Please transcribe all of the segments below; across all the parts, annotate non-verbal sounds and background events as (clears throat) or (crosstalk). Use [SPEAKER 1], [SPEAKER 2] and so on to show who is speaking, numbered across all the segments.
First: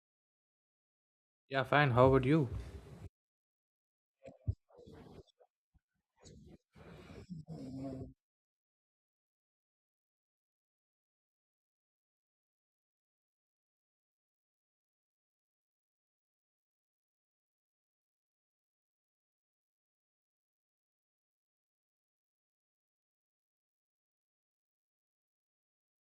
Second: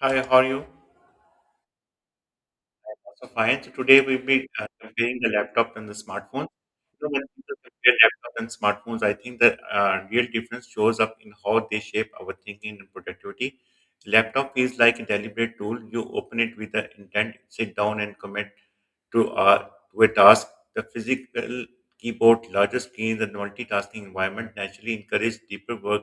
[SPEAKER 1] Hi, how are you?
[SPEAKER 2] Yeah, fine. How about you?
[SPEAKER 1] Also fine. So today we'll be comparing the laptop and the smartphone. You know, when people compare laptop and smartphones, I think the real difference shows up in how they shape our thinking and productivity. Laptop feels like a deliberate tool. You open it with the intent, sit down, and commit to, uh, to a task. The physical keyboard, larger screens, and multitasking environment naturally encourage deeper work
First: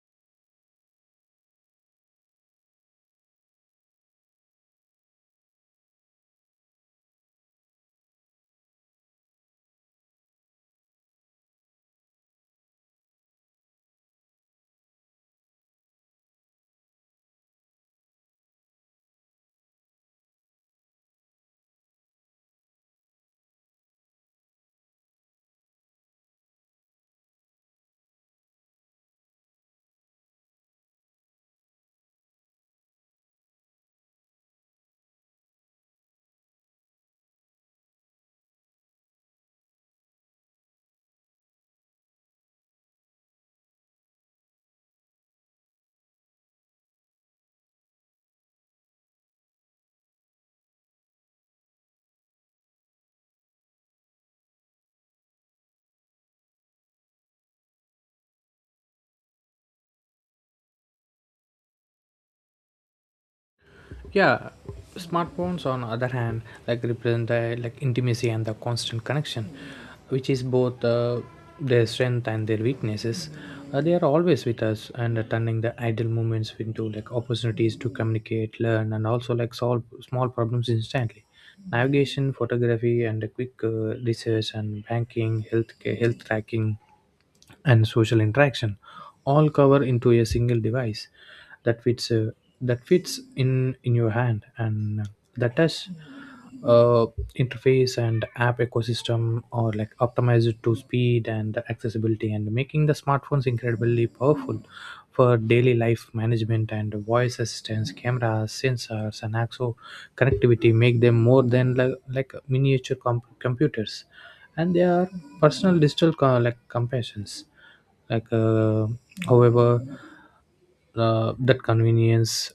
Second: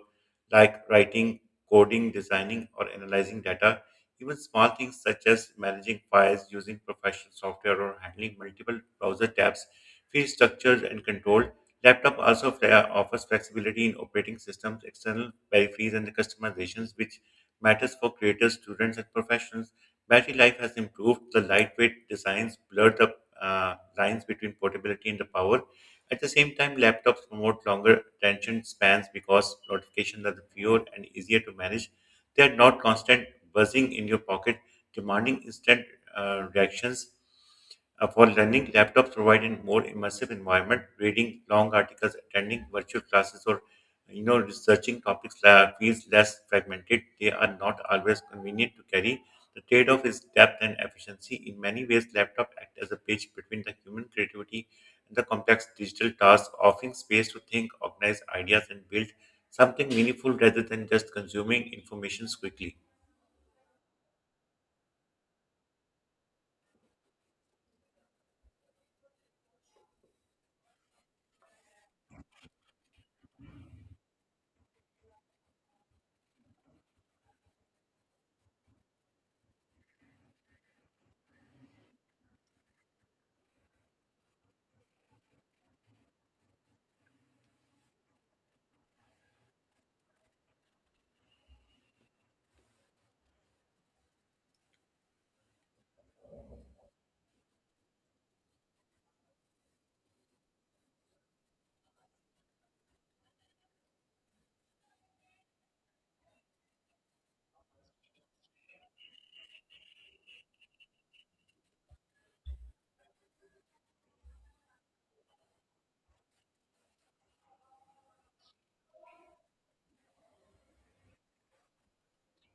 [SPEAKER 1] like writing, coding, designing, or analyzing data. Even small things such as managing files using professional software or handling multiple browser tabs feel structured and controlled. Laptop also offers flexibility in operating systems, external peripherals, and customizations, which matters for creators, students, and professionals. Battery life has improved. The lightweight designs blur the lines between portability and the power. At the same time, laptops promote longer attention spans because notifications are fewer and easier to manage. They are not constant buzzing in your pocket, demanding instant reactions. For learning, laptops provide a more immersive environment. Reading long articles, attending virtual classes, or you know, researching topics feels less fragmented. They are not always convenient to carry, the trade-off is depth and efficiency. In many ways, laptops act as a bridge between the human creativity and the complex digital tasks, offering space to think, organize ideas, and build something meaningful rather than just consuming information quickly.
[SPEAKER 2] Yeah, smartphones on other hand like represent the like intimacy and the constant connection, which is both their strength and their weaknesses. They are always with us and turning the idle moments into like opportunities to communicate, learn, and also like solve small problems instantly. Navigation, photography, and a quick research and banking, healthcare, health tracking and social interaction all cover into a single device that fits uh, that fits in your hand and the touch uh, interface and app ecosystem are like optimized to speed and accessibility and making the smartphones incredibly powerful for daily life management and voice assistance cameras sensors and also connectivity make them more than like miniature computers and they are personal digital like compassions like uh, however, that convenience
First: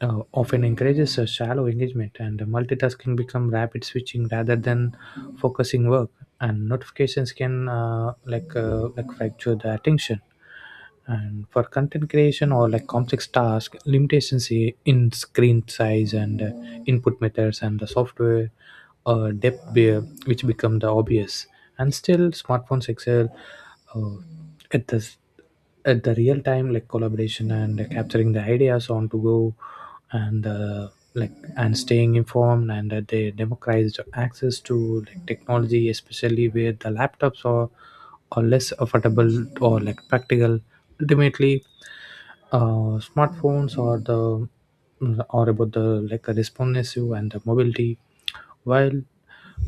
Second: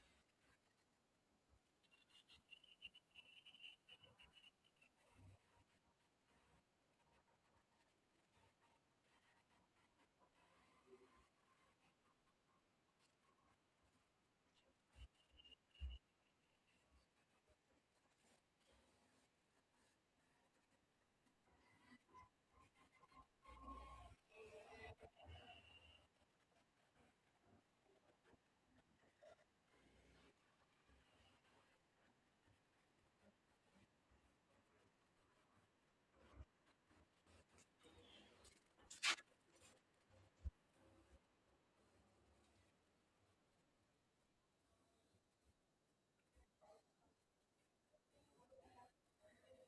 [SPEAKER 2] often encourages a shallow engagement and multitasking become rapid switching rather than focusing work and notifications can like fracture the attention and for content creation or like complex task limitations in screen size and input methods and the software uh, depth be- which become the obvious and still smartphones excel uh, at at the real time like collaboration and capturing the ideas on to go and like and staying informed and that they democratized access to like technology, especially where the laptops are or less affordable or like practical. Ultimately, smartphones are the are about the like responsive and the mobility, while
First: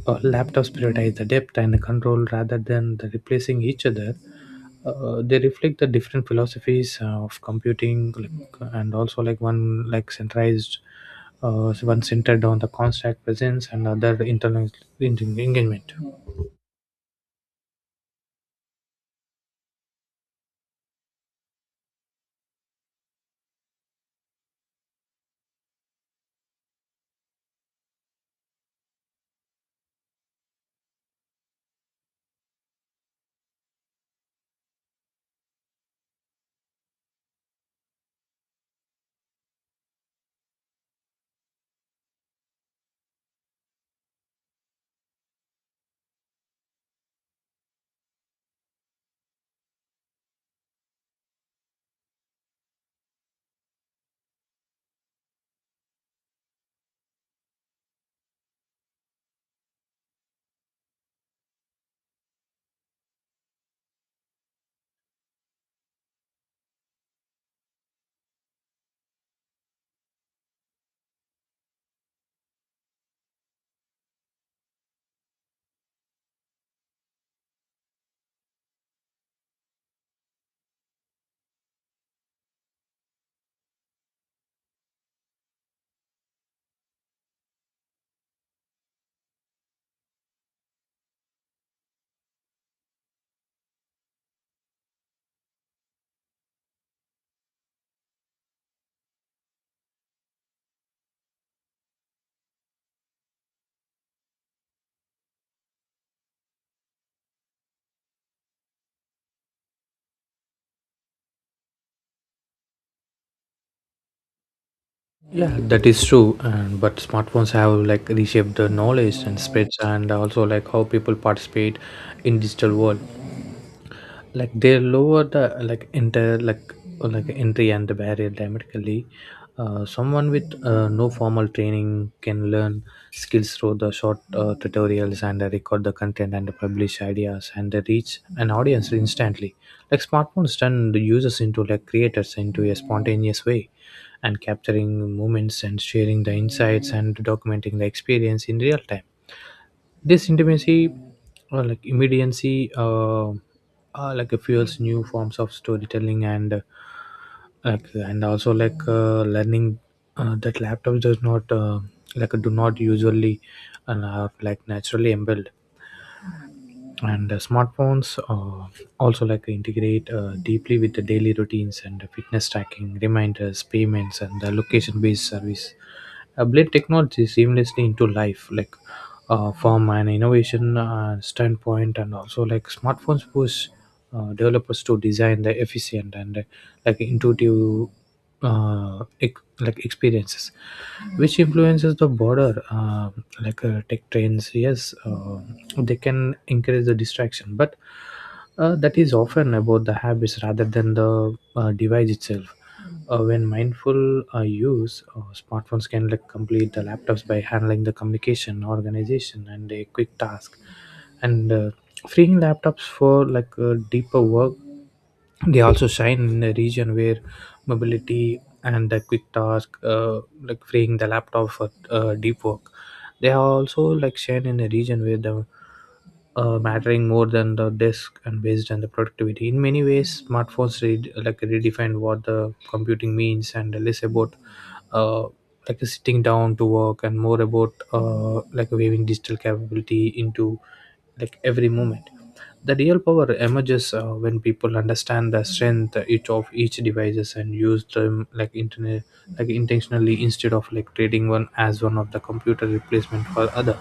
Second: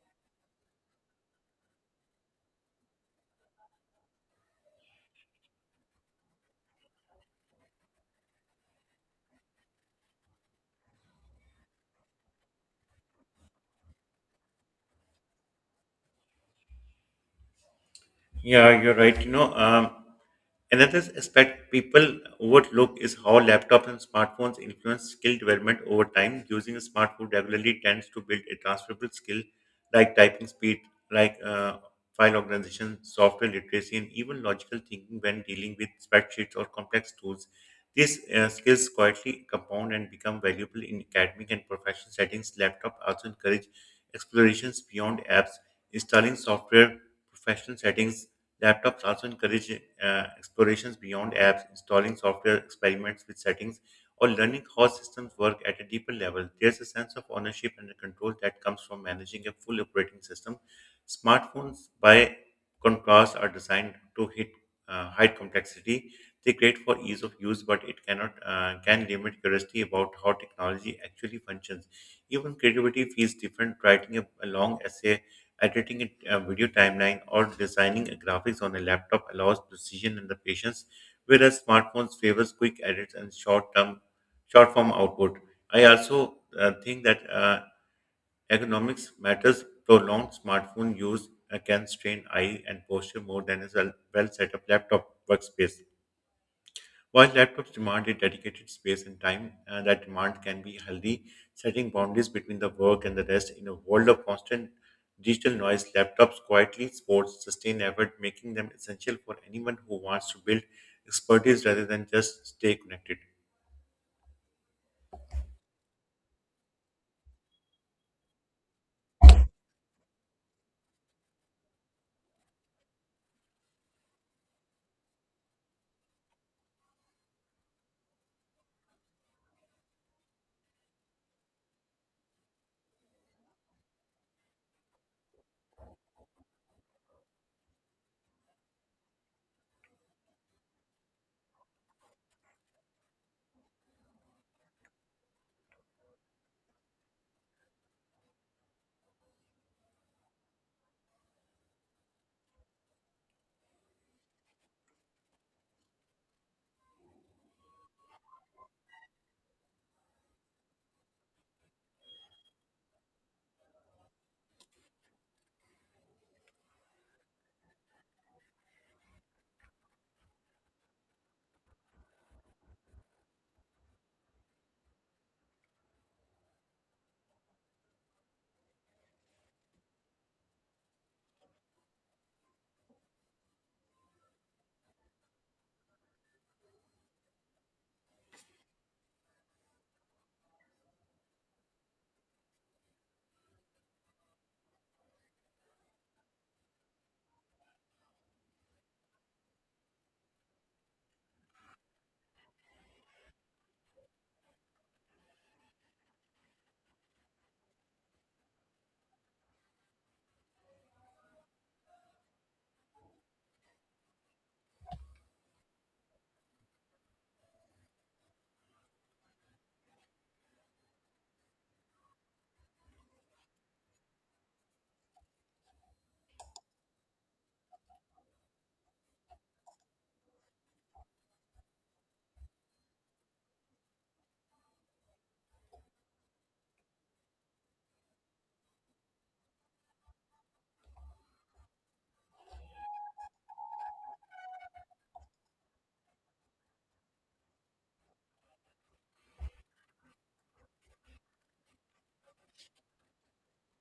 [SPEAKER 2] laptops prioritize the depth and the control rather than the replacing each other. They reflect the different philosophies of computing, like, and also like one like centralized, one centered on the constant presence and other internal engagement.
[SPEAKER 1] Yeah, you're right. Another aspect people overlook is how laptops and smartphones influence skill development over time. Using a smartphone regularly tends to build a transferable skill like typing speed, like uh, file organization, software literacy, and even logical thinking when dealing with spreadsheets or complex tools. These skills quietly compound and become valuable in academic and professional settings. Laptop also encourage explorations beyond apps, installing software professional settings Laptops also encourage explorations beyond apps, installing software, experiments with settings, or learning how systems work at a deeper level. There's a sense of ownership and control that comes from managing a full operating system. Smartphones, by contrast, are designed to hide complexity. They create for ease of use, but it cannot can limit curiosity about how technology actually functions. Even creativity feels different. Writing a long essay editing a video timeline, or designing a graphics on a laptop allows precision and the patience, whereas smartphones favors quick edits and short-form output. I also think that economics matters. Prolonged smartphone use can strain eye and posture more than a well-set up laptop workspace. While laptops demand a dedicated space and time, that demand can be healthy, setting boundaries between the work and the rest in a world of constant digital noise. Laptops quietly support sustained effort, making them essential for anyone who wants to build expertise rather than just stay connected.
[SPEAKER 2] Yeah, that is true. And but smartphones have like reshaped the knowledge and spreads and also like how people participate in digital world, like they lower the like enter like entry and the barrier dramatically. Someone with no formal training can learn skills through the short tutorials and record the content and publish ideas and reach an audience instantly. Like smartphones turn the users into like creators into a spontaneous way, and capturing moments and sharing the insights and documenting the experience in real time. This intimacy or like immediacy, like it fuels new forms of storytelling and like and also like learning that laptops does not like do not usually, and are like naturally embedded. And smartphones also like integrate deeply with the daily routines and fitness tracking reminders payments and the location based service. Blend technology seamlessly into life, like from an innovation standpoint and also like smartphones push developers to design the efficient and like intuitive like experiences which influences the border like tech trends. Yes, they can increase the distraction, but that is often about the habits rather than the device itself. When mindful use, smartphones can like complete the laptops by handling the communication organization and a quick task, and freeing laptops for like deeper work. They also shine in a region where mobility and a quick task, like freeing the laptop for deep work. They are also like shine in a region where the mattering more than the desk and based on the productivity. In many ways, smartphones like redefine what the computing means, and less about uh, like sitting down to work and more about like weaving digital capability into like every moment. The real power emerges when people understand the strength each of each devices and use them like internet like intentionally instead of like trading one as one of the computer replacement for other.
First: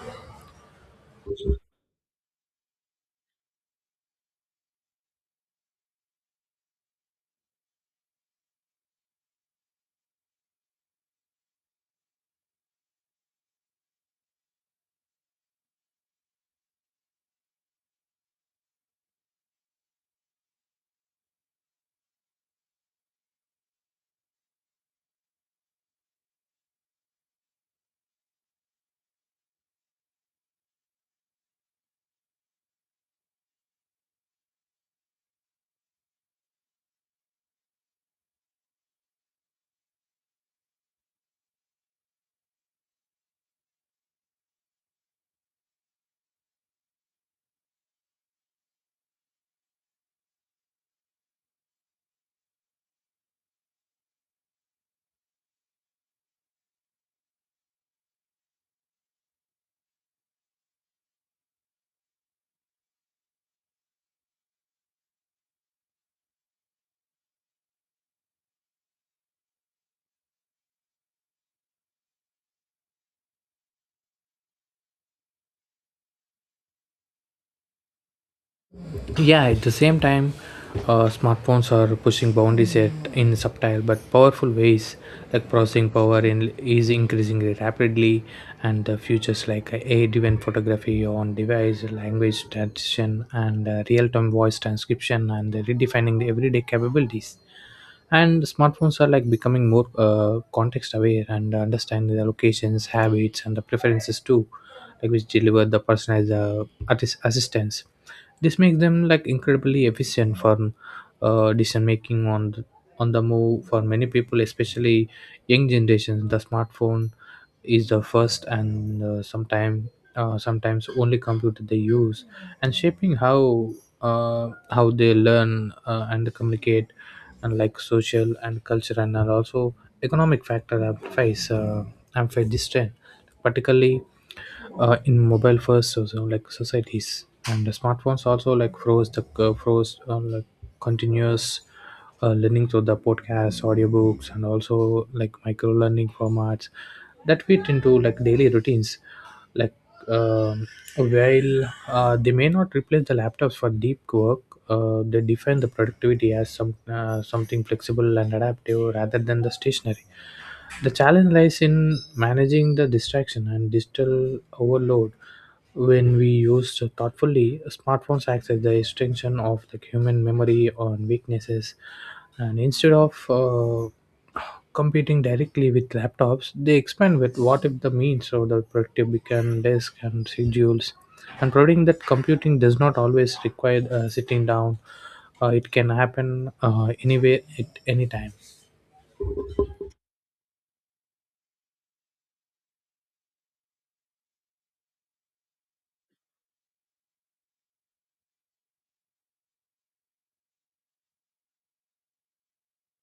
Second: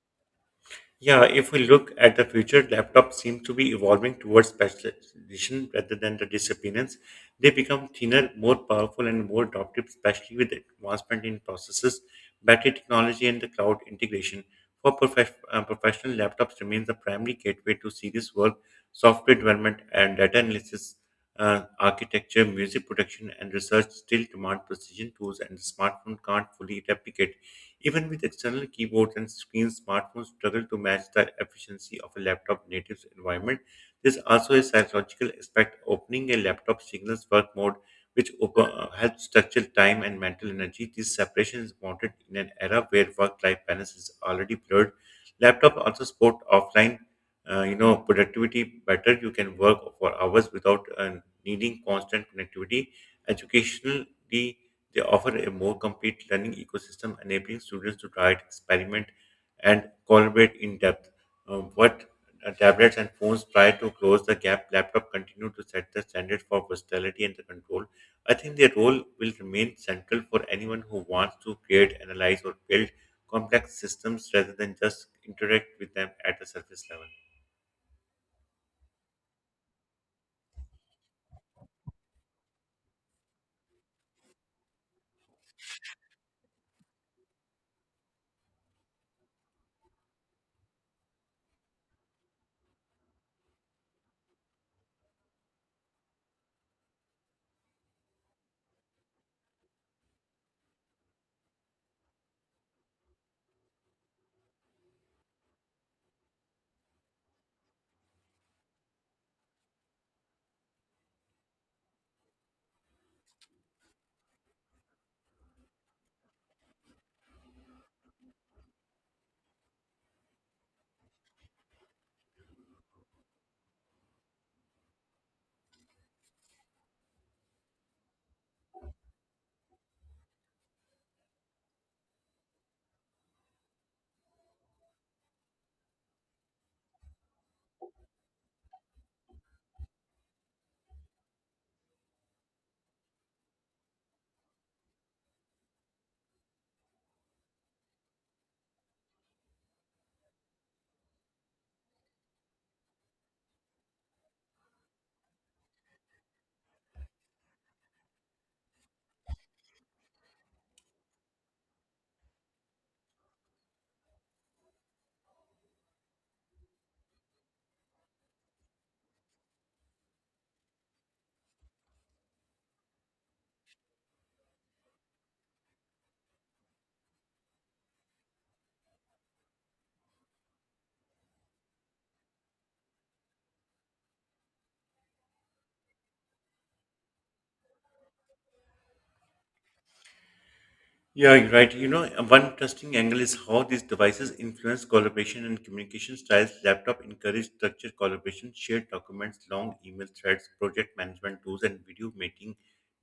[SPEAKER 1] Yeah, if we look at the future, laptops seem to be evolving towards specialization rather than the disappearance. They become thinner, more powerful, and more adaptive, especially with advancement in processors, battery technology, and the cloud integration. For professional, laptops remain the primary gateway to serious work, software development, and data analysis, architecture, music production, and research still demand precision tools, and the smartphone can't fully replicate even with external keyboards and screens, smartphones struggle to match the efficiency of a laptop native's environment. There's also a psychological aspect. Opening a laptop signals work mode, which helps structure time and mental energy. This separation is wanted in an era where work-life balance is already blurred. Laptop also support offline, you know, productivity better. You can work for hours without needing constant connectivity. Educationally they offer a more complete learning ecosystem, enabling students to try, experiment, and collaborate in depth. What tablets and phones try to close the gap, laptop continue to set the standard for versatility and the control. I think their role will remain central for anyone who wants to create, analyze, or build complex systems rather than just interact with them at the surface level.
[SPEAKER 2] Yeah, at the same time, smartphones are pushing boundaries in subtle but powerful ways, like processing power is increasing rapidly. And the futures like AI driven photography on device language transition and real-time voice transcription and redefining the everyday capabilities. And smartphones are like becoming more context aware and understand their locations habits and the preferences too, like which deliver the personalized assistance. This makes them like incredibly efficient for decision making on the move. For many people, especially young generations, the smartphone is the first and sometimes only computer they use, and shaping how they learn and communicate, and like social and cultural and also economic factor. I face this trend particularly in mobile first, like societies. And the smartphones also like froze like continuous learning through the podcasts audiobooks and also like micro learning formats that fit into like daily routines. like um while they may not replace the laptops for deep work, they define the productivity as something flexible and adaptive rather than the stationary. The challenge lies in managing the distraction and digital overload. When we use thoughtfully, smartphones access the extension of the human memory on weaknesses, and instead of competing directly with laptops, they expand with what if the means of the productive become desk and schedules, and providing that computing does not always require sitting down. It can happen anyway at any time.
[SPEAKER 1] Yeah, you're right. You know, one interesting angle is how these devices influence collaboration and communication styles. Laptop encourage structured collaboration, shared documents, long email threads, project management tools, and video meeting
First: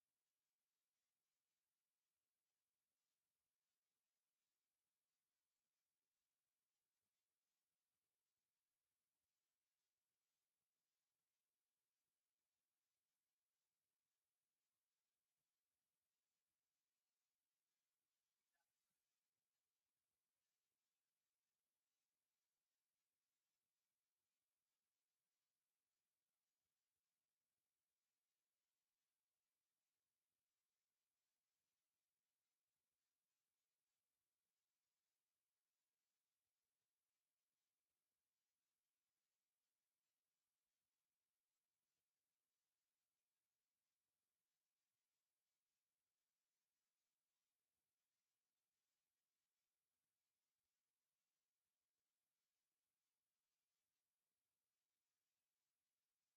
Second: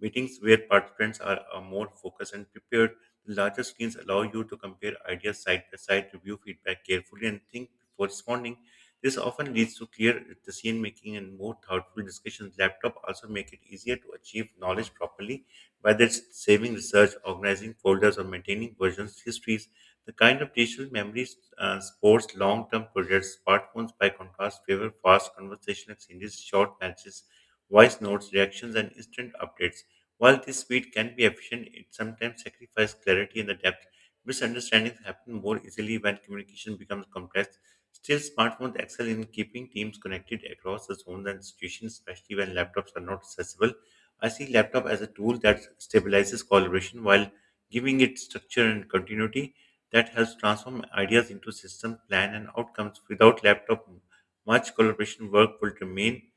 [SPEAKER 1] meetings where participants are more focused and prepared. The larger screens allow you to compare ideas side by side, review feedback carefully, and think before responding. This often leads to clear decision making and more thoughtful discussions. Laptop also make it easier to achieve knowledge properly whether it's saving research, organizing folders, or maintaining versions, histories, the kind of digital memories sports long-term projects. Smartphones, by contrast, favor fast conversation exchanges, short matches, voice notes, reactions, and instant updates. While this speed can be efficient, it sometimes sacrifices clarity and the depth. Misunderstandings happen more easily when communication becomes complex. Still, smartphones excel in keeping teams connected across the zones and institutions, especially when laptops are not accessible. I see laptop as a tool that stabilizes collaboration while giving it structure and continuity that helps transform ideas into system plan and outcomes. Without laptop, much collaboration work will remain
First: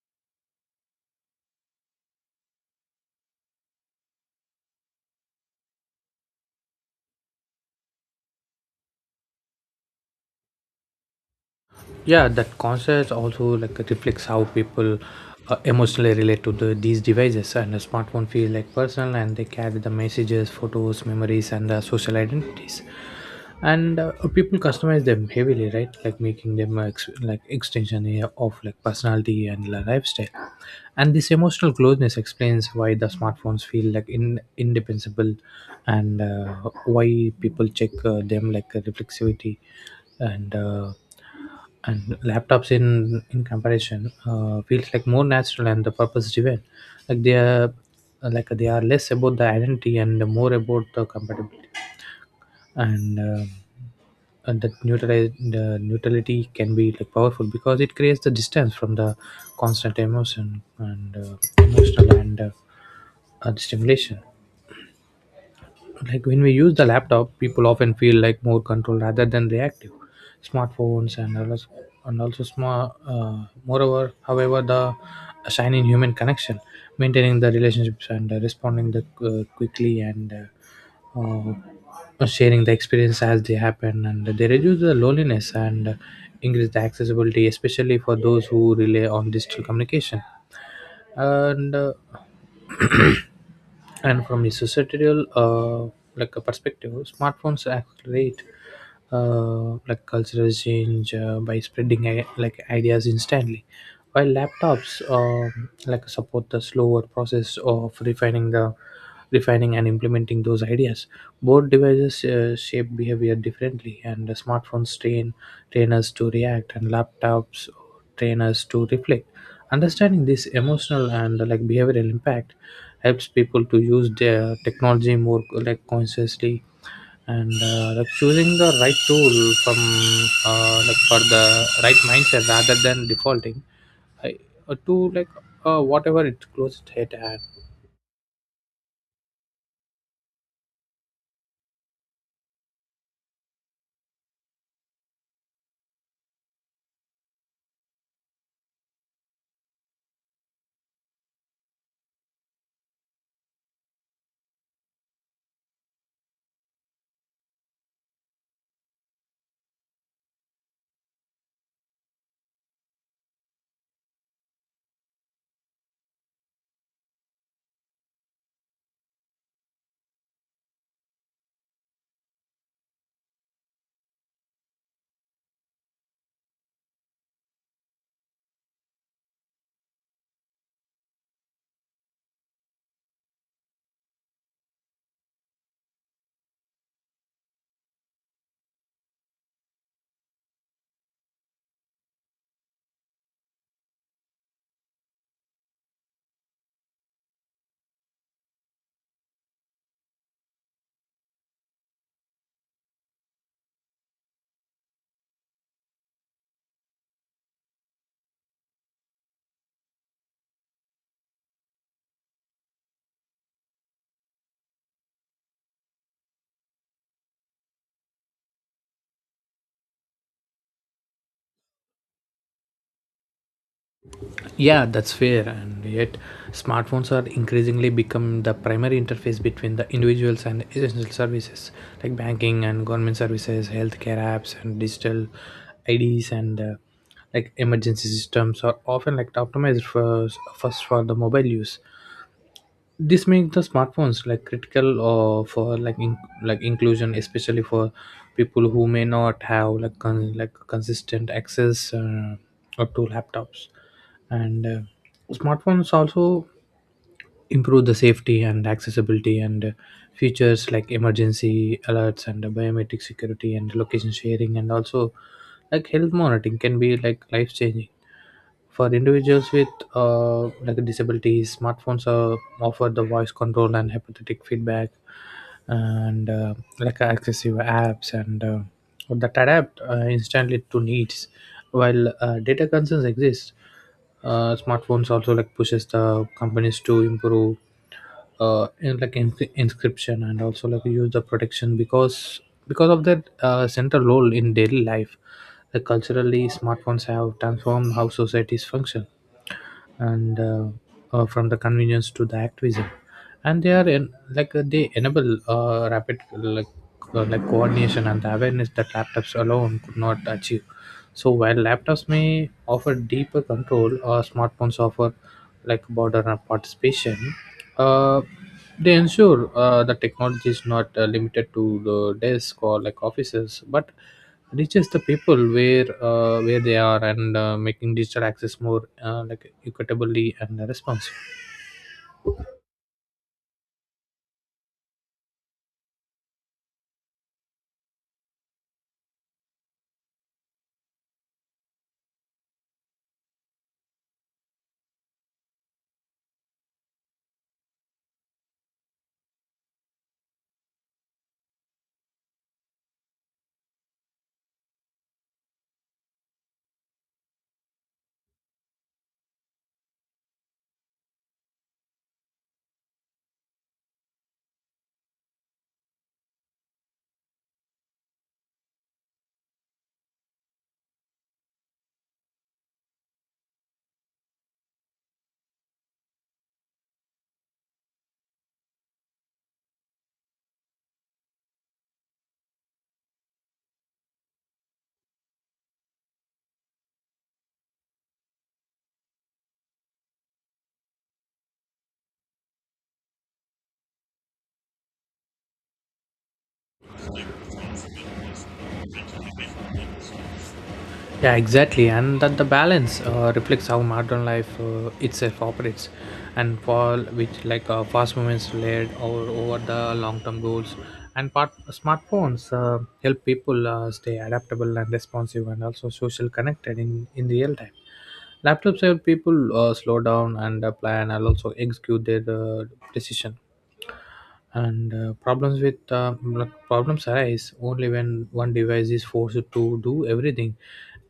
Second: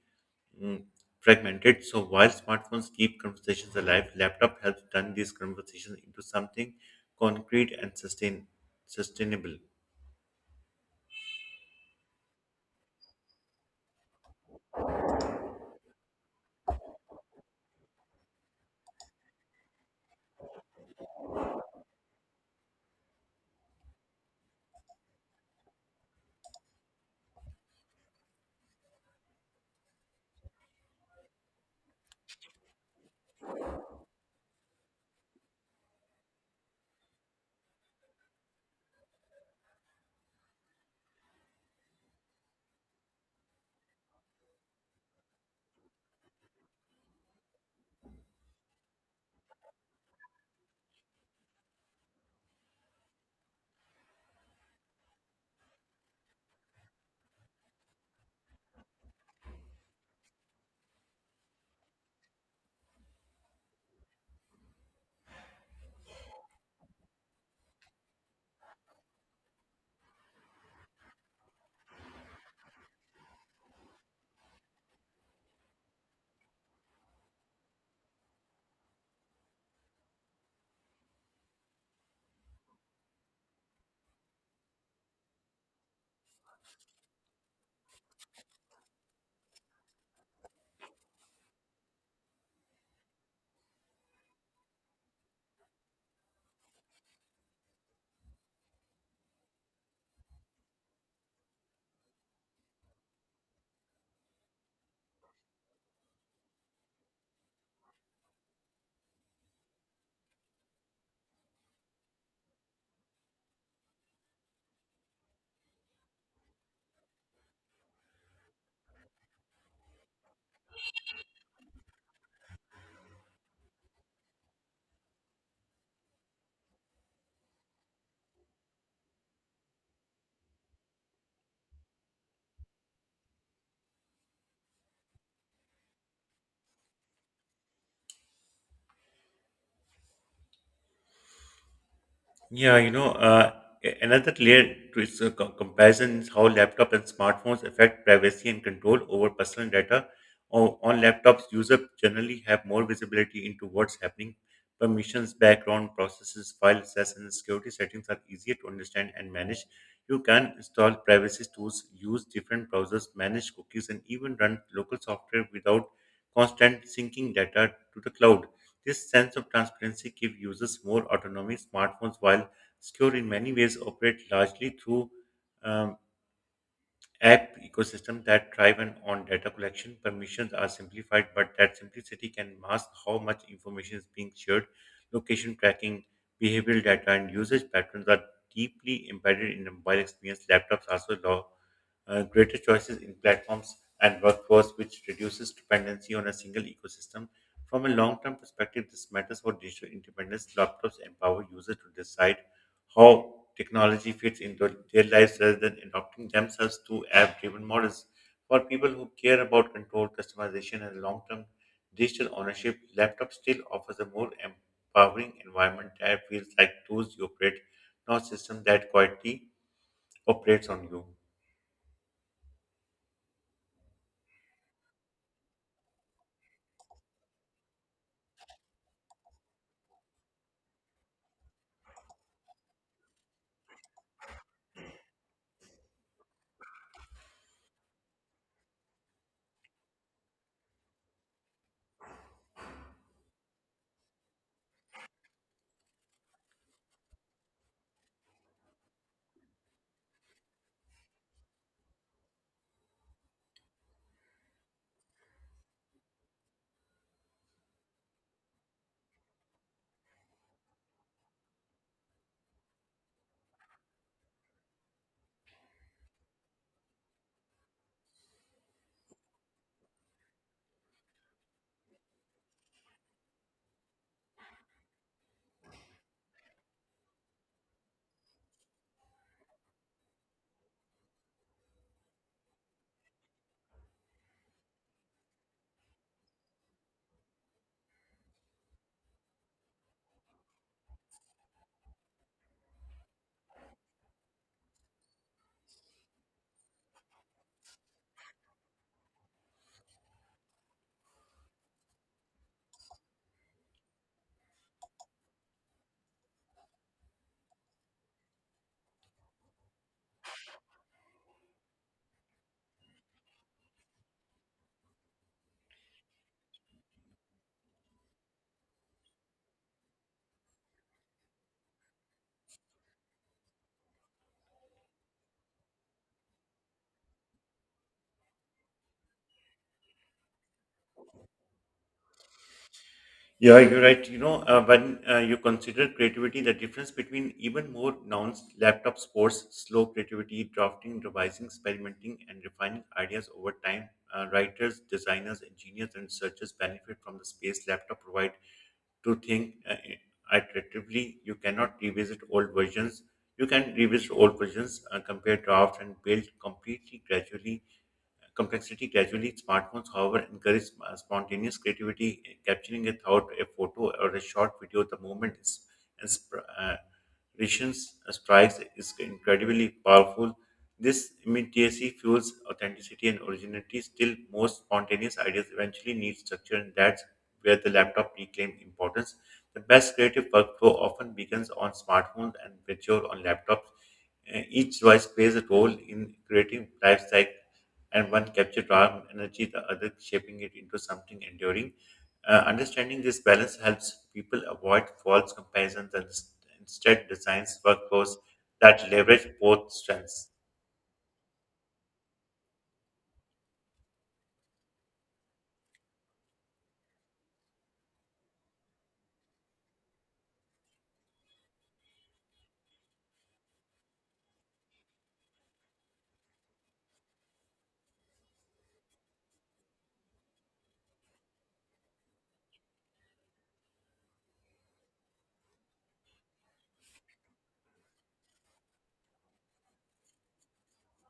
[SPEAKER 1] mm, fragmented. So while smartphones keep conversations alive, laptop helps turn these conversations into something concrete and sustainable.
[SPEAKER 2] Yeah, that concept also like reflects how people emotionally relate to these devices. And a smartphone feel like personal and they carry the messages photos memories and social identities. And people customize them heavily, right, like making them like extension here of like personality and lifestyle. And this emotional closeness explains why the smartphones feel like in indefensible, and why people check them like reflexivity. And uh, and laptops in comparison feels like more natural and the purpose driven, like they are like they are less about the identity and more about the compatibility. and um and that neutralize the neutrality can be like powerful because it creates the distance from the constant emotion, and emotional and stimulation. Like when we use the laptop, people often feel like more control rather than reactive smartphones and others. And also small, moreover however the sign in human connection maintaining the relationships, and responding the quickly, and sharing the experience as they happen, and they reduce the loneliness, and increase the accessibility especially for those who rely on digital communication. And (clears throat) and from the societal like a perspective, smartphones accelerate like cultural change by spreading like ideas instantly, while laptops like support the slower process of refining and implementing those ideas. Both devices shape behavior differently, and the smartphones train us to react, and laptops train us to reflect. Understanding this emotional and like behavioral impact helps people to use their technology more like consciously, and like choosing the right tool from like for the right mindset rather than defaulting I, to like whatever it closest hit. And
[SPEAKER 1] Yeah, you know, another layer to its comparison is how laptops and smartphones affect privacy and control over personal data. On laptops, users generally have more visibility into what's happening. Permissions, background processes, file access, and security settings are easier to understand and manage. You can install privacy tools, use different browsers, manage cookies, and even run local software without constant syncing data to the cloud. This sense of transparency gives users more autonomy. Smartphones, while secure in many ways, operate largely through um, app ecosystem that thrive on data collection. Permissions are simplified, but that simplicity can mask how much information is being shared. Location tracking, behavioral data, and usage patterns are deeply embedded in the mobile experience. Laptops also allow greater choices in platforms and workflows, which reduces dependency on a single ecosystem. From a long term perspective, this matters for digital independence. Laptops empower users to decide how technology fits into their lives rather than adopting themselves to app driven models. For people who care about control, customization, and long term digital ownership, laptops still offers a more empowering environment that feels like tools you operate, not system that quietly operates on you.
[SPEAKER 2] yeah, that's fair, and yet smartphones are increasingly become the primary interface between the individuals and essential services, like banking and government services healthcare apps and digital ids, and like emergency systems are often like optimized for first for the mobile use. This makes the smartphones like critical for like inclusion, especially for people who may not have like consistent access up to laptops. And smartphones also improve the safety and accessibility, and features like emergency alerts and biometric security and location sharing and also like health monitoring can be like life changing. For individuals with like disabilities, smartphones offer the voice control and hypothetic feedback, and like accessive apps, and that adapt instantly to needs. While data concerns exist, smartphones also like pushes the companies to improve inscription and also like use the protection, because of that central role in daily life. Like culturally, smartphones have transformed how societies function, and from the convenience to the activism, and they are in like they enable rapid like like coordination and the awareness that laptops alone could not achieve. So while laptops may offer deeper control, smartphones offer like border and participation. uh, they ensure the technology is not limited to the desk or like offices, but reaches the people where they are, and making digital access more like equitably and responsive.
[SPEAKER 1] Yeah, you're right. You know, when you consider creativity, the difference between even more nouns, laptop sports, slow creativity, drafting, revising, experimenting, and refining ideas over time. Writers, designers, engineers, and researchers benefit from the space laptop provide to think iteratively. You cannot revisit old versions. You can revisit old versions, compare drafts, and build completely gradually complexity gradually. Smartphones, however, encourage spontaneous creativity, capturing a thought, a photo or a short video. The moment is inspiration's strikes is incredibly powerful. This immediacy fuels authenticity and originality. Still, most spontaneous ideas eventually need structure, and that's where the laptop reclaim importance. The best creative workflow often begins on smartphones and mature on laptops. Each device plays a role in creating life cycle and one captured raw energy, the other shaping it into something enduring. Understanding this balance helps people avoid false comparisons and instead designs workflows that leverage both strengths.
[SPEAKER 2] Yeah, exactly, and that the balance reflects how modern life itself operates, and for which like fast movements laid over the long-term goals, and smartphones help people stay adaptable and responsive, and also social connected in real time. Laptops help people slow down and plan and also execute their decision and problems with problems arise only when one device is forced to do everything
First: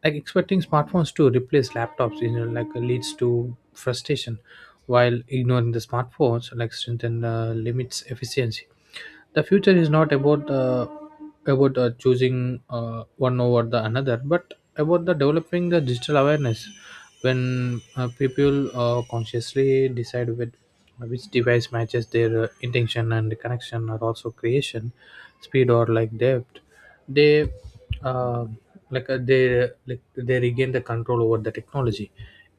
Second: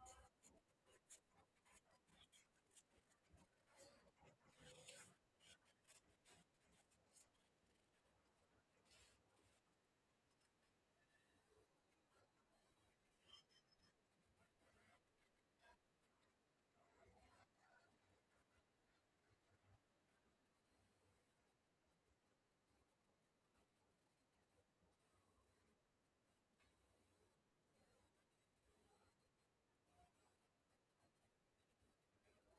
[SPEAKER 2] like expecting smartphones to replace laptops like leads to frustration while ignoring the smartphones like strengthen limits efficiency. The future is not about choosing one over the another but about the developing the digital awareness. When people consciously decide with which device matches their intention and connection or also creation speed or like depth, they uh, like uh, they they regain the control over the technology.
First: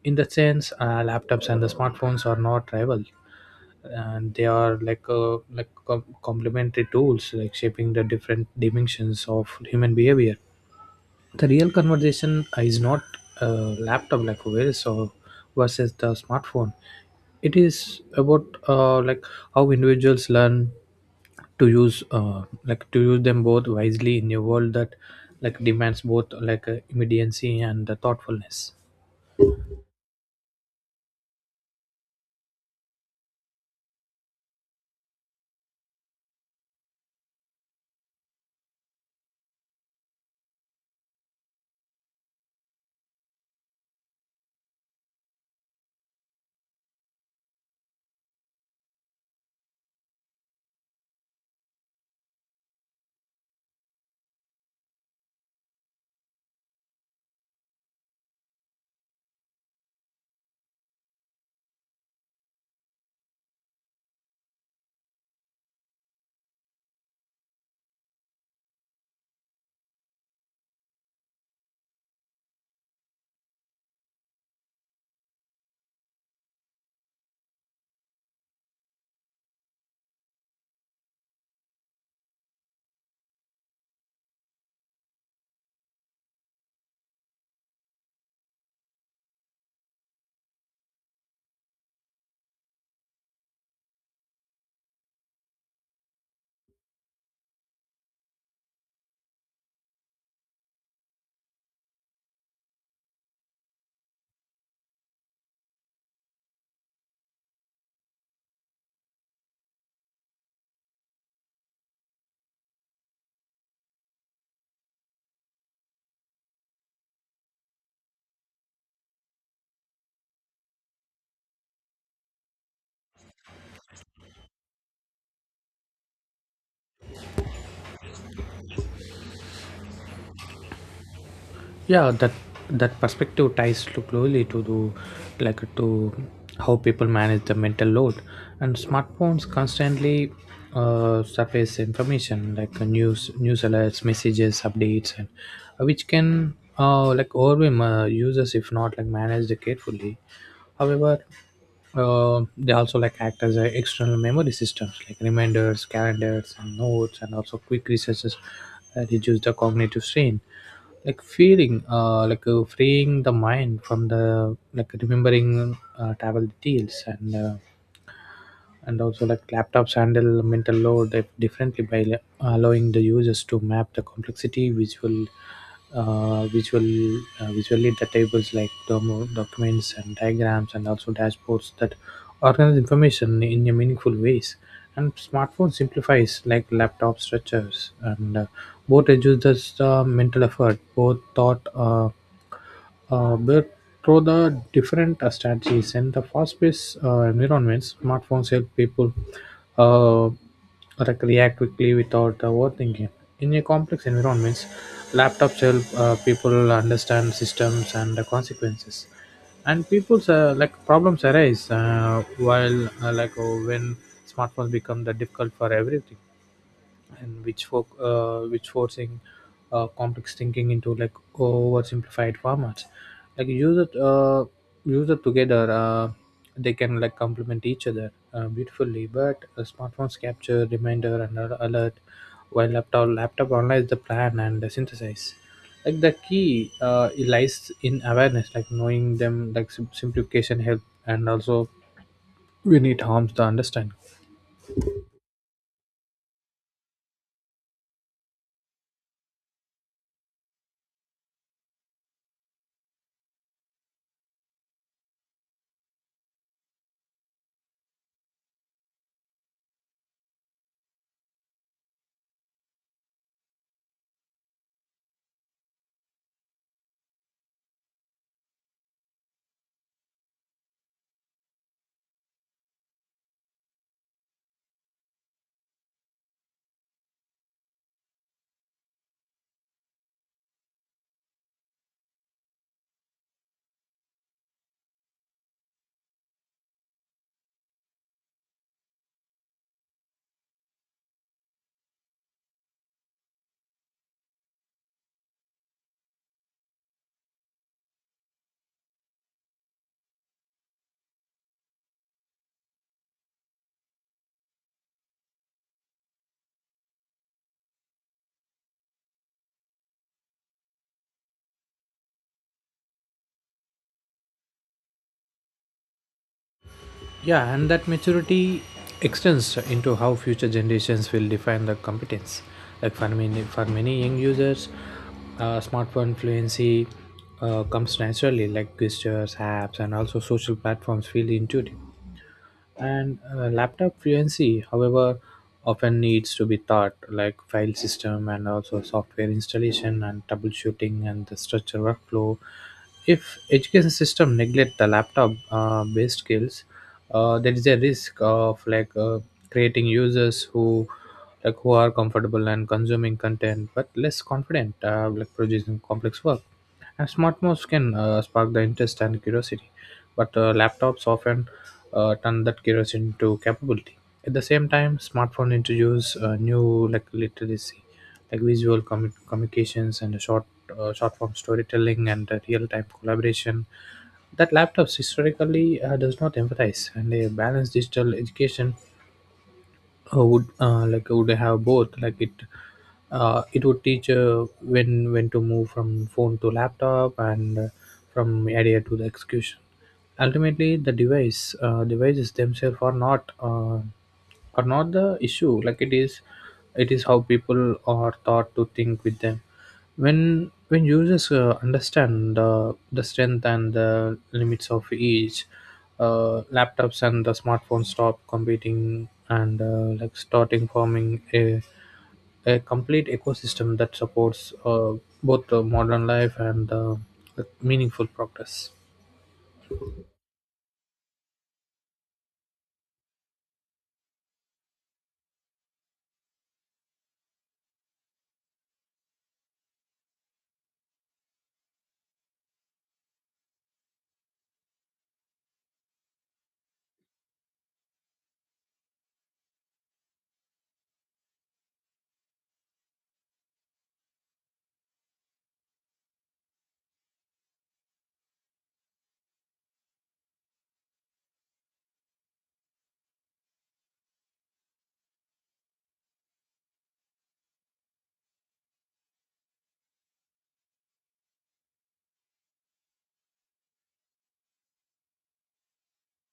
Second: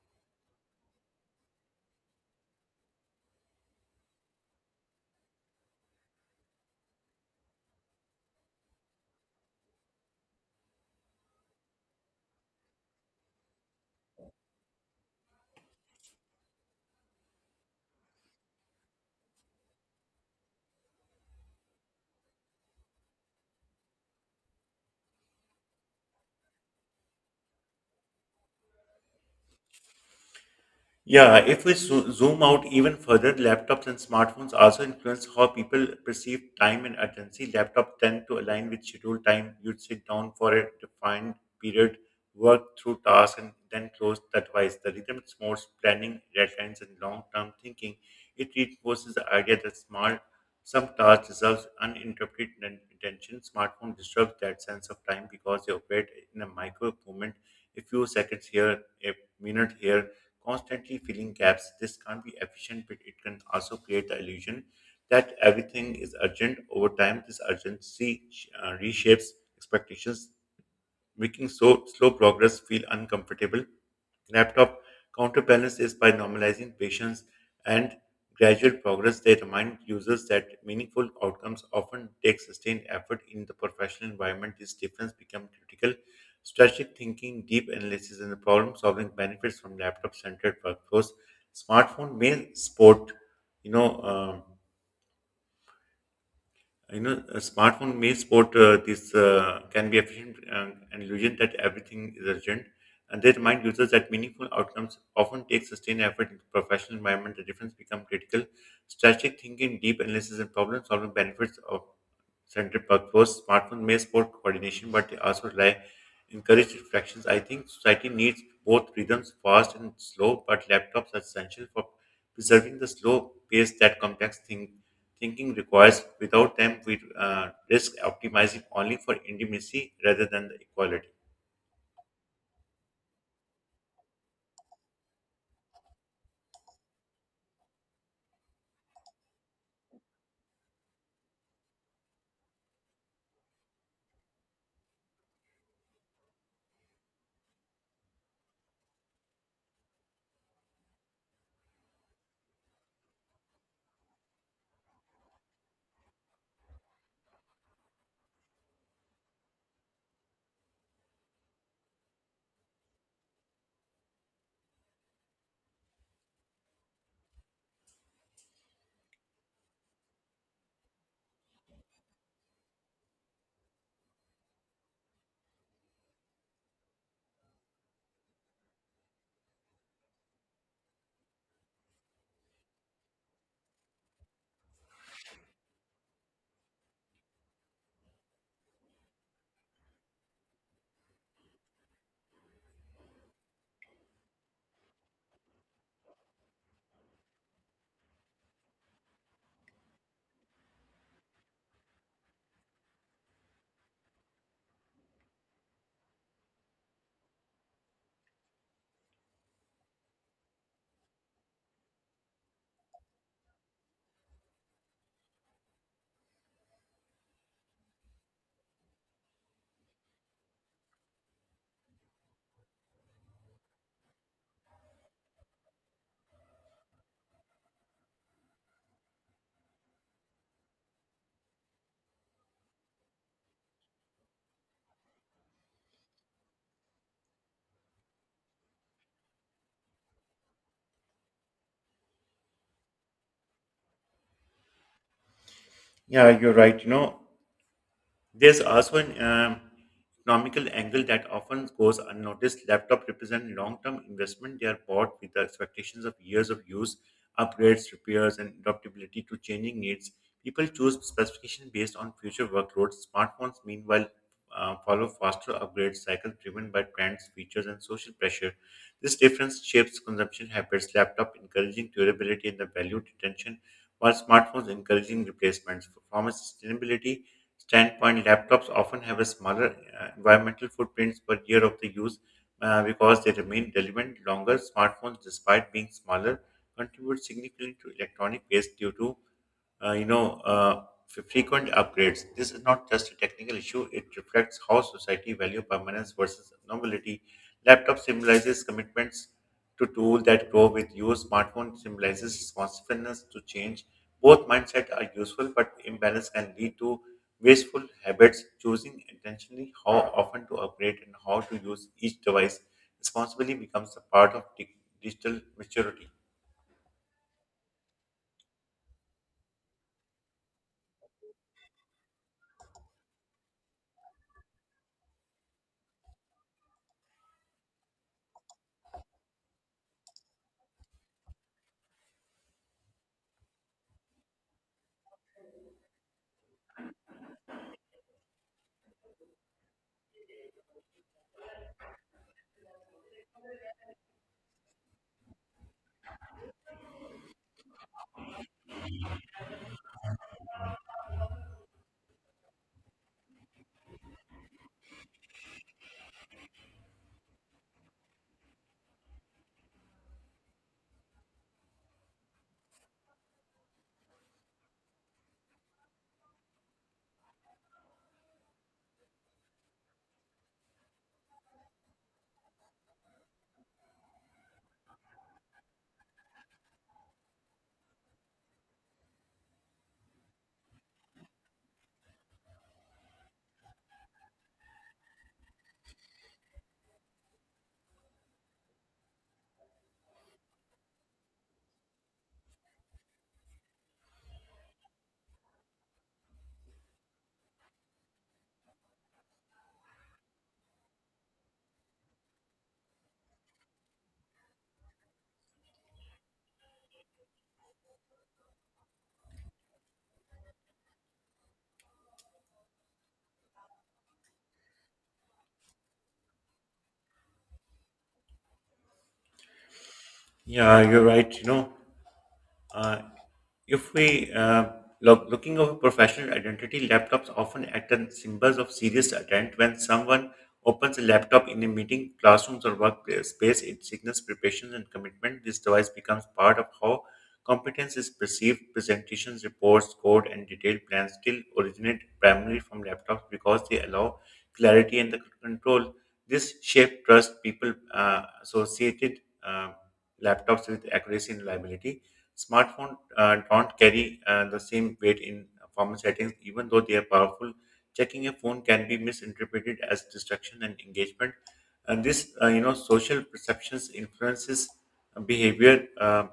[SPEAKER 2] In that sense, laptops and the smartphones are not rival, and they are like complementary tools like shaping the different dimensions of human behavior. The real conversation is not a laptop like versus the smartphone. It is about how individuals learn to use like to use them both wisely in a world that like demands both like immediacy and the thoughtfulness.
[SPEAKER 1] Yeah, if we zoom out even further, laptops and smartphones also influence how people perceive time and urgency. Laptops tend to align with scheduled time. You'd sit down for a defined period, work through tasks, and then close the device. The rhythm promotes planning, deadlines, and long-term thinking. It reinforces the idea that small some tasks deserves uninterrupted attention. Smartphone disturbs that sense of time because they operate in a micro moment, a few seconds here, a minute here, constantly filling gaps. This can't be efficient, but it can also create the illusion that everything is urgent. Over time, this urgency reshapes expectations making so slow progress feel uncomfortable. Laptop counterbalance is by normalizing patience and gradual progress. They remind users that meaningful outcomes often take sustained effort in the professional environment. This difference becomes critical. Strategic thinking, deep analysis, and the problem solving benefits from laptop centered workforce. Smartphone may support, you know. You know, a smartphone may sport this can be efficient an illusion that everything is urgent, and they remind users that meaningful outcomes often take sustained effort in the professional environment. The difference becomes critical. Strategic thinking, deep analysis, and problem solving benefits of centered purpose. Smartphones may support coordination, but they also rely encourage reflections. I think society needs both rhythms, fast and slow, but laptops are essential for preserving the slow pace that thinking requires. Without them, we risk optimizing only for intimacy rather than the equality.
[SPEAKER 2] Yeah, that perspective ties to closely to the like to how people manage the mental load. And smartphones constantly surface information like news alerts messages updates and which can overwhelm users if not like managed carefully. However, they also like act as a external memory systems like reminders, calendars, and notes, and also quick researches that reduce the cognitive strain. Like feeling, freeing the mind from the like remembering travel details and also like laptops handle mental load differently by allowing the users to map the complexity uh, visual visually the tables like documents and diagrams and also dashboards that organize information in a meaningful ways. And smartphone simplifies like laptop structures and both reduces the mental effort both thought but through the different strategies and the fast-paced environments, smartphones help people uh, like react quickly without overthinking. In a complex environments, laptops help people understand systems and the consequences. And people's problems arise while like when smartphones become the difficult for everything, and which forcing complex thinking into like oversimplified formats. Like use it, uh, Use it together. They can like complement each other beautifully. But smartphones capture reminder and alert, while laptop analyze the plan and synthesize. Like the key lies in awareness, like knowing them, like simplification help, and also when it harms the understanding.
[SPEAKER 1] Yeah, you're right. You know, there's also an economical angle that often goes unnoticed. Laptops represent long-term investment. They are bought with the expectations of years of use, upgrades, repairs, and adaptability to changing needs. People choose specification based on future workloads. Smartphones, meanwhile, follow faster upgrade cycles driven by trends, features, and social pressure. This difference shapes consumption habits. Laptop encouraging durability and the value retention, while smartphones encouraging replacements. Performance sustainability standpoint, laptops often have a smaller environmental footprints per year of the use because they remain relevant longer. Smartphones, despite being smaller, contribute significantly to electronic waste due to uh, you know, uh, frequent upgrades. This is not just a technical issue; it reflects how society value permanence versus novelty. Laptop symbolizes commitments to tool that grow with use. Smartphone symbolizes responsiveness to change. Both mindset are useful, but imbalance can lead to wasteful habits. Choosing intentionally how often to upgrade and how to use each device responsibly becomes a part of digital maturity.
[SPEAKER 2] Yeah, and that maturity extends into how future generations will define the competence. Like for many young users, smartphone fluency comes naturally, like gestures, apps, and also social platforms feel intuitive. And laptop fluency, however, often needs to be taught, like file system and also software installation and troubleshooting and the structure workflow. If education system neglect the laptop based skills, there is a risk of creating users who like who are comfortable and consuming content but less confident, like producing complex work. And smart modes can spark the interest and curiosity, but laptops often turn that curiosity into capability. At the same time, smartphone introduce new like literacy, like visual communications and short form storytelling and real time collaboration that laptops historically does not emphasize, and a balanced digital education would like would have both like it would teach when to move from phone to laptop and from idea to the execution. Ultimately the device devices themselves are not the issue. Like it is how people are taught to think with them. When users understand the strength and the limits of each, laptops and the smartphones stop competing and like starting forming a complete ecosystem that supports both modern life and meaningful progress.
[SPEAKER 1] Yeah, you're right. You know, uh, If we looking over professional identity, laptops often act as symbols of serious intent. When someone opens a laptop in a meeting, classrooms, or workspace, it signals preparation and commitment. This device becomes part of how competence is perceived. Presentations, reports, code, and detailed plans still originate primarily from laptops because they allow clarity and the control. This shape trust people associated laptops with accuracy and reliability. Smartphones don't carry the same weight in formal settings, even though they are powerful. Checking a phone can be misinterpreted as distraction and engagement. And this, you know, social perceptions influences behavior,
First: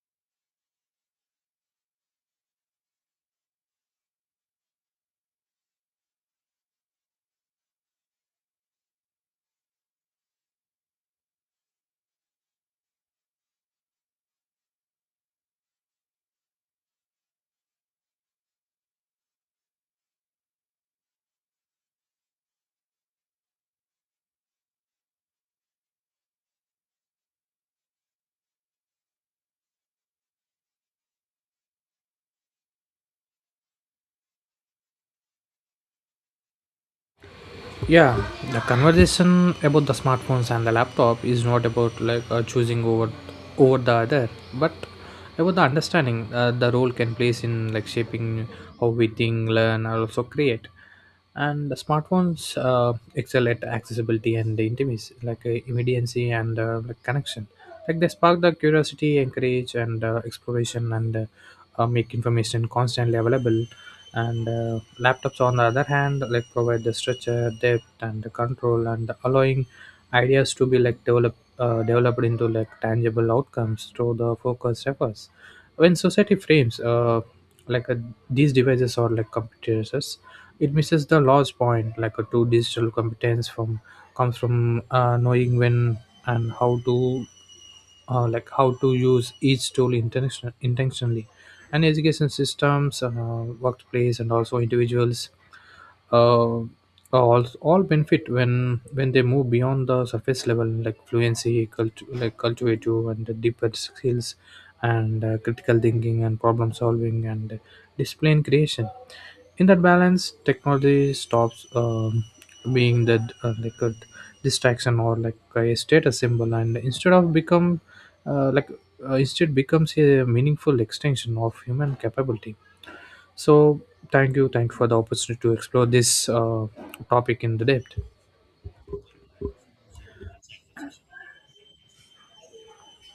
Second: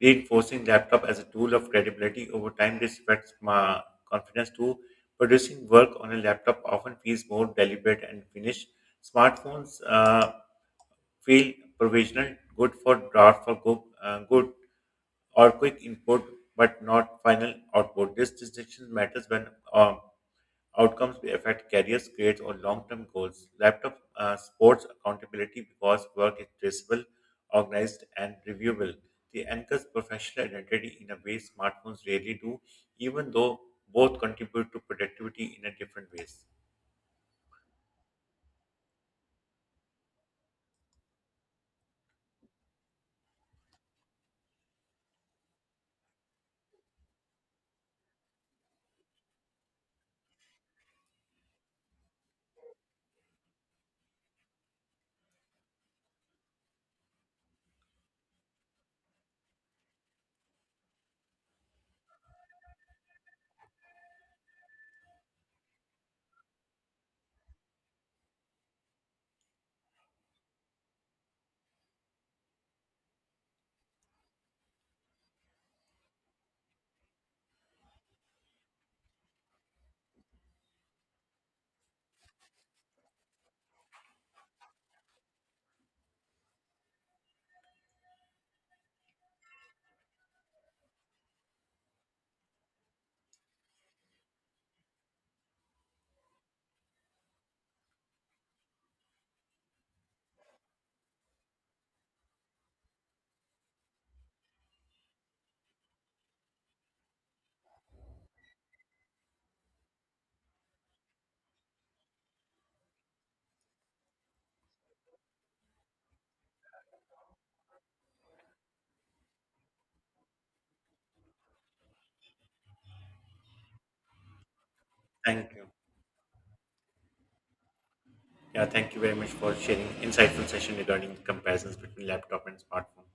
[SPEAKER 1] reinforcing laptop as a tool of credibility over time. This affects my confidence too. Producing work on a laptop often feels more deliberate and finished. Smartphones feel provisional, good for good or quick input but not final output. This distinction matters when um, outcomes affect careers, grades, or long-term goals. Laptop supports accountability because work is traceable, organized, and reviewable. They anchors professional identity in a way smartphones rarely do, even though both contribute to productivity in a different ways.
[SPEAKER 2] Yeah, the conversation about the smartphones and the laptop is not about choosing over the other, but about the understanding the role can plays in like shaping how we think, learn, and also create. And the smartphones excel at accessibility and the intimacy, like immediacy and like connection. Like they spark the curiosity, encourage, and exploration, and make information constantly available. And laptops on the other hand like provide the structure depth and the control, and allowing ideas to be like developed into like tangible outcomes through the focused efforts. When society frames like uh these devices or like computers, it misses the large point. Like a two digital competence from comes from knowing when and how to how to use each tool intentionally. And education systems, workplace and also individuals, uh, all benefit when they move beyond the surface level like fluency cultivative and the deeper skills and critical thinking and problem solving and display and creation. In that balance technology stops being the like a distraction or like a status symbol, and uh, like instead becomes a meaningful extension of human capability. So thank you for the opportunity to
[SPEAKER 1] Thank you.
[SPEAKER 2] explore this topic in the depth.
[SPEAKER 1] Yeah, thank you very much for sharing insightful session regarding the comparisons between laptop and smartphone.